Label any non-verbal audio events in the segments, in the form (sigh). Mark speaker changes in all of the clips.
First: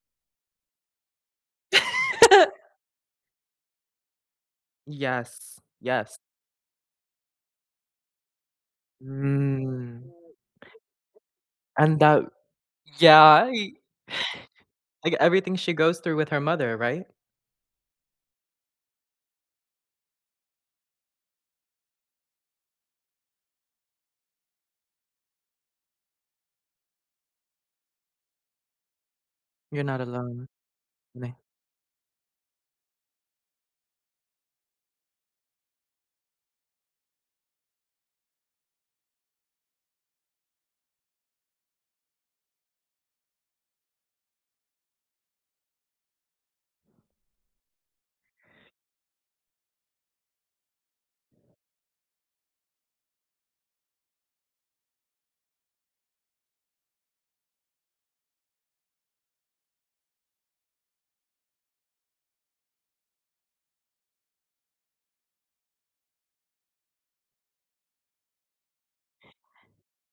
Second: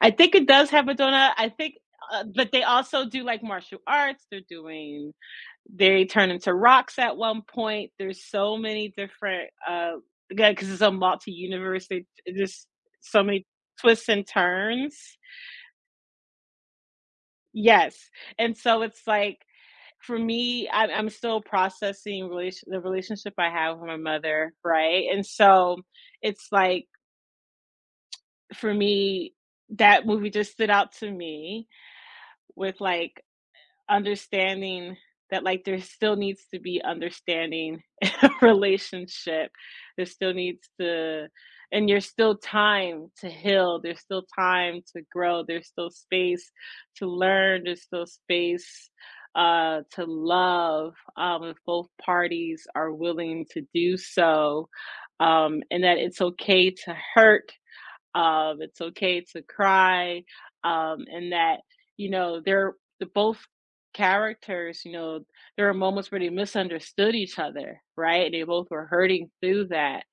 Speaker 1: I think it does have a donut. I think, uh but they
Speaker 2: (laughs)
Speaker 1: also do, like, martial arts. They're doing
Speaker 2: Yes.
Speaker 1: they
Speaker 2: Yes.
Speaker 1: turn into rocks at one point. There's so many different, uh
Speaker 2: Mm.
Speaker 1: again, 'cause it's a multi-universe,
Speaker 2: And
Speaker 1: they
Speaker 2: that
Speaker 1: they just so
Speaker 2: yeah,
Speaker 1: many
Speaker 2: y
Speaker 1: twists and
Speaker 2: (chuckles) like,
Speaker 1: turns
Speaker 2: everything she goes through with her mother, right?
Speaker 1: Yes, and so it's like, for me, I'm I'm still processing relation the relationship I have with my mother, right, and so it's like (tsk) for me,
Speaker 2: You're not
Speaker 1: that movie
Speaker 2: alone.
Speaker 1: just stood out to
Speaker 2: You may
Speaker 1: me with, like, u understanding that, like, there still needs to be understanding in our relationship. There still needs to and you're still time to heal. There's still time to grow. There's still space to learn. There's still space, uh, to love, um, if both parties are willing to do so, um, and that it's okay to hurt, um, it's okay to cry, um, and that, you know, they're the both characters, you know, there are moments where they misunderstood each other, right, and they both were hurting through that.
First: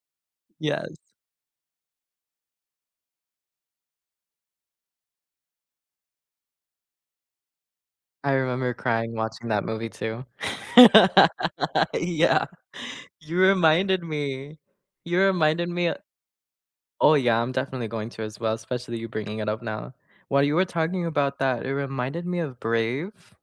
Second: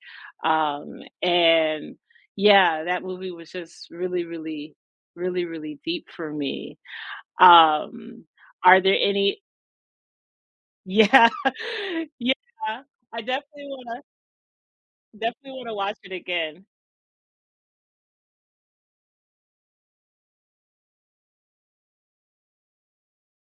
Speaker 2: Yes.
Speaker 1: Um, and yeah, that movie was just really, really, really, really deep for me. Um,
Speaker 2: I remember
Speaker 1: are there
Speaker 2: crying
Speaker 1: any
Speaker 2: watching that movie too. (laughs)
Speaker 1: Yeah. Yeah.
Speaker 2: Yeah.
Speaker 1: I
Speaker 2: You
Speaker 1: definitely wanna
Speaker 2: reminded me. You
Speaker 1: defintietly
Speaker 2: reminded
Speaker 1: wanna
Speaker 2: me, uh
Speaker 1: watch it again.
Speaker 2: Oh yeah, I'm definitely going to as well, especially you bringing it up now. While you were talking about that, it reminded me of Brave.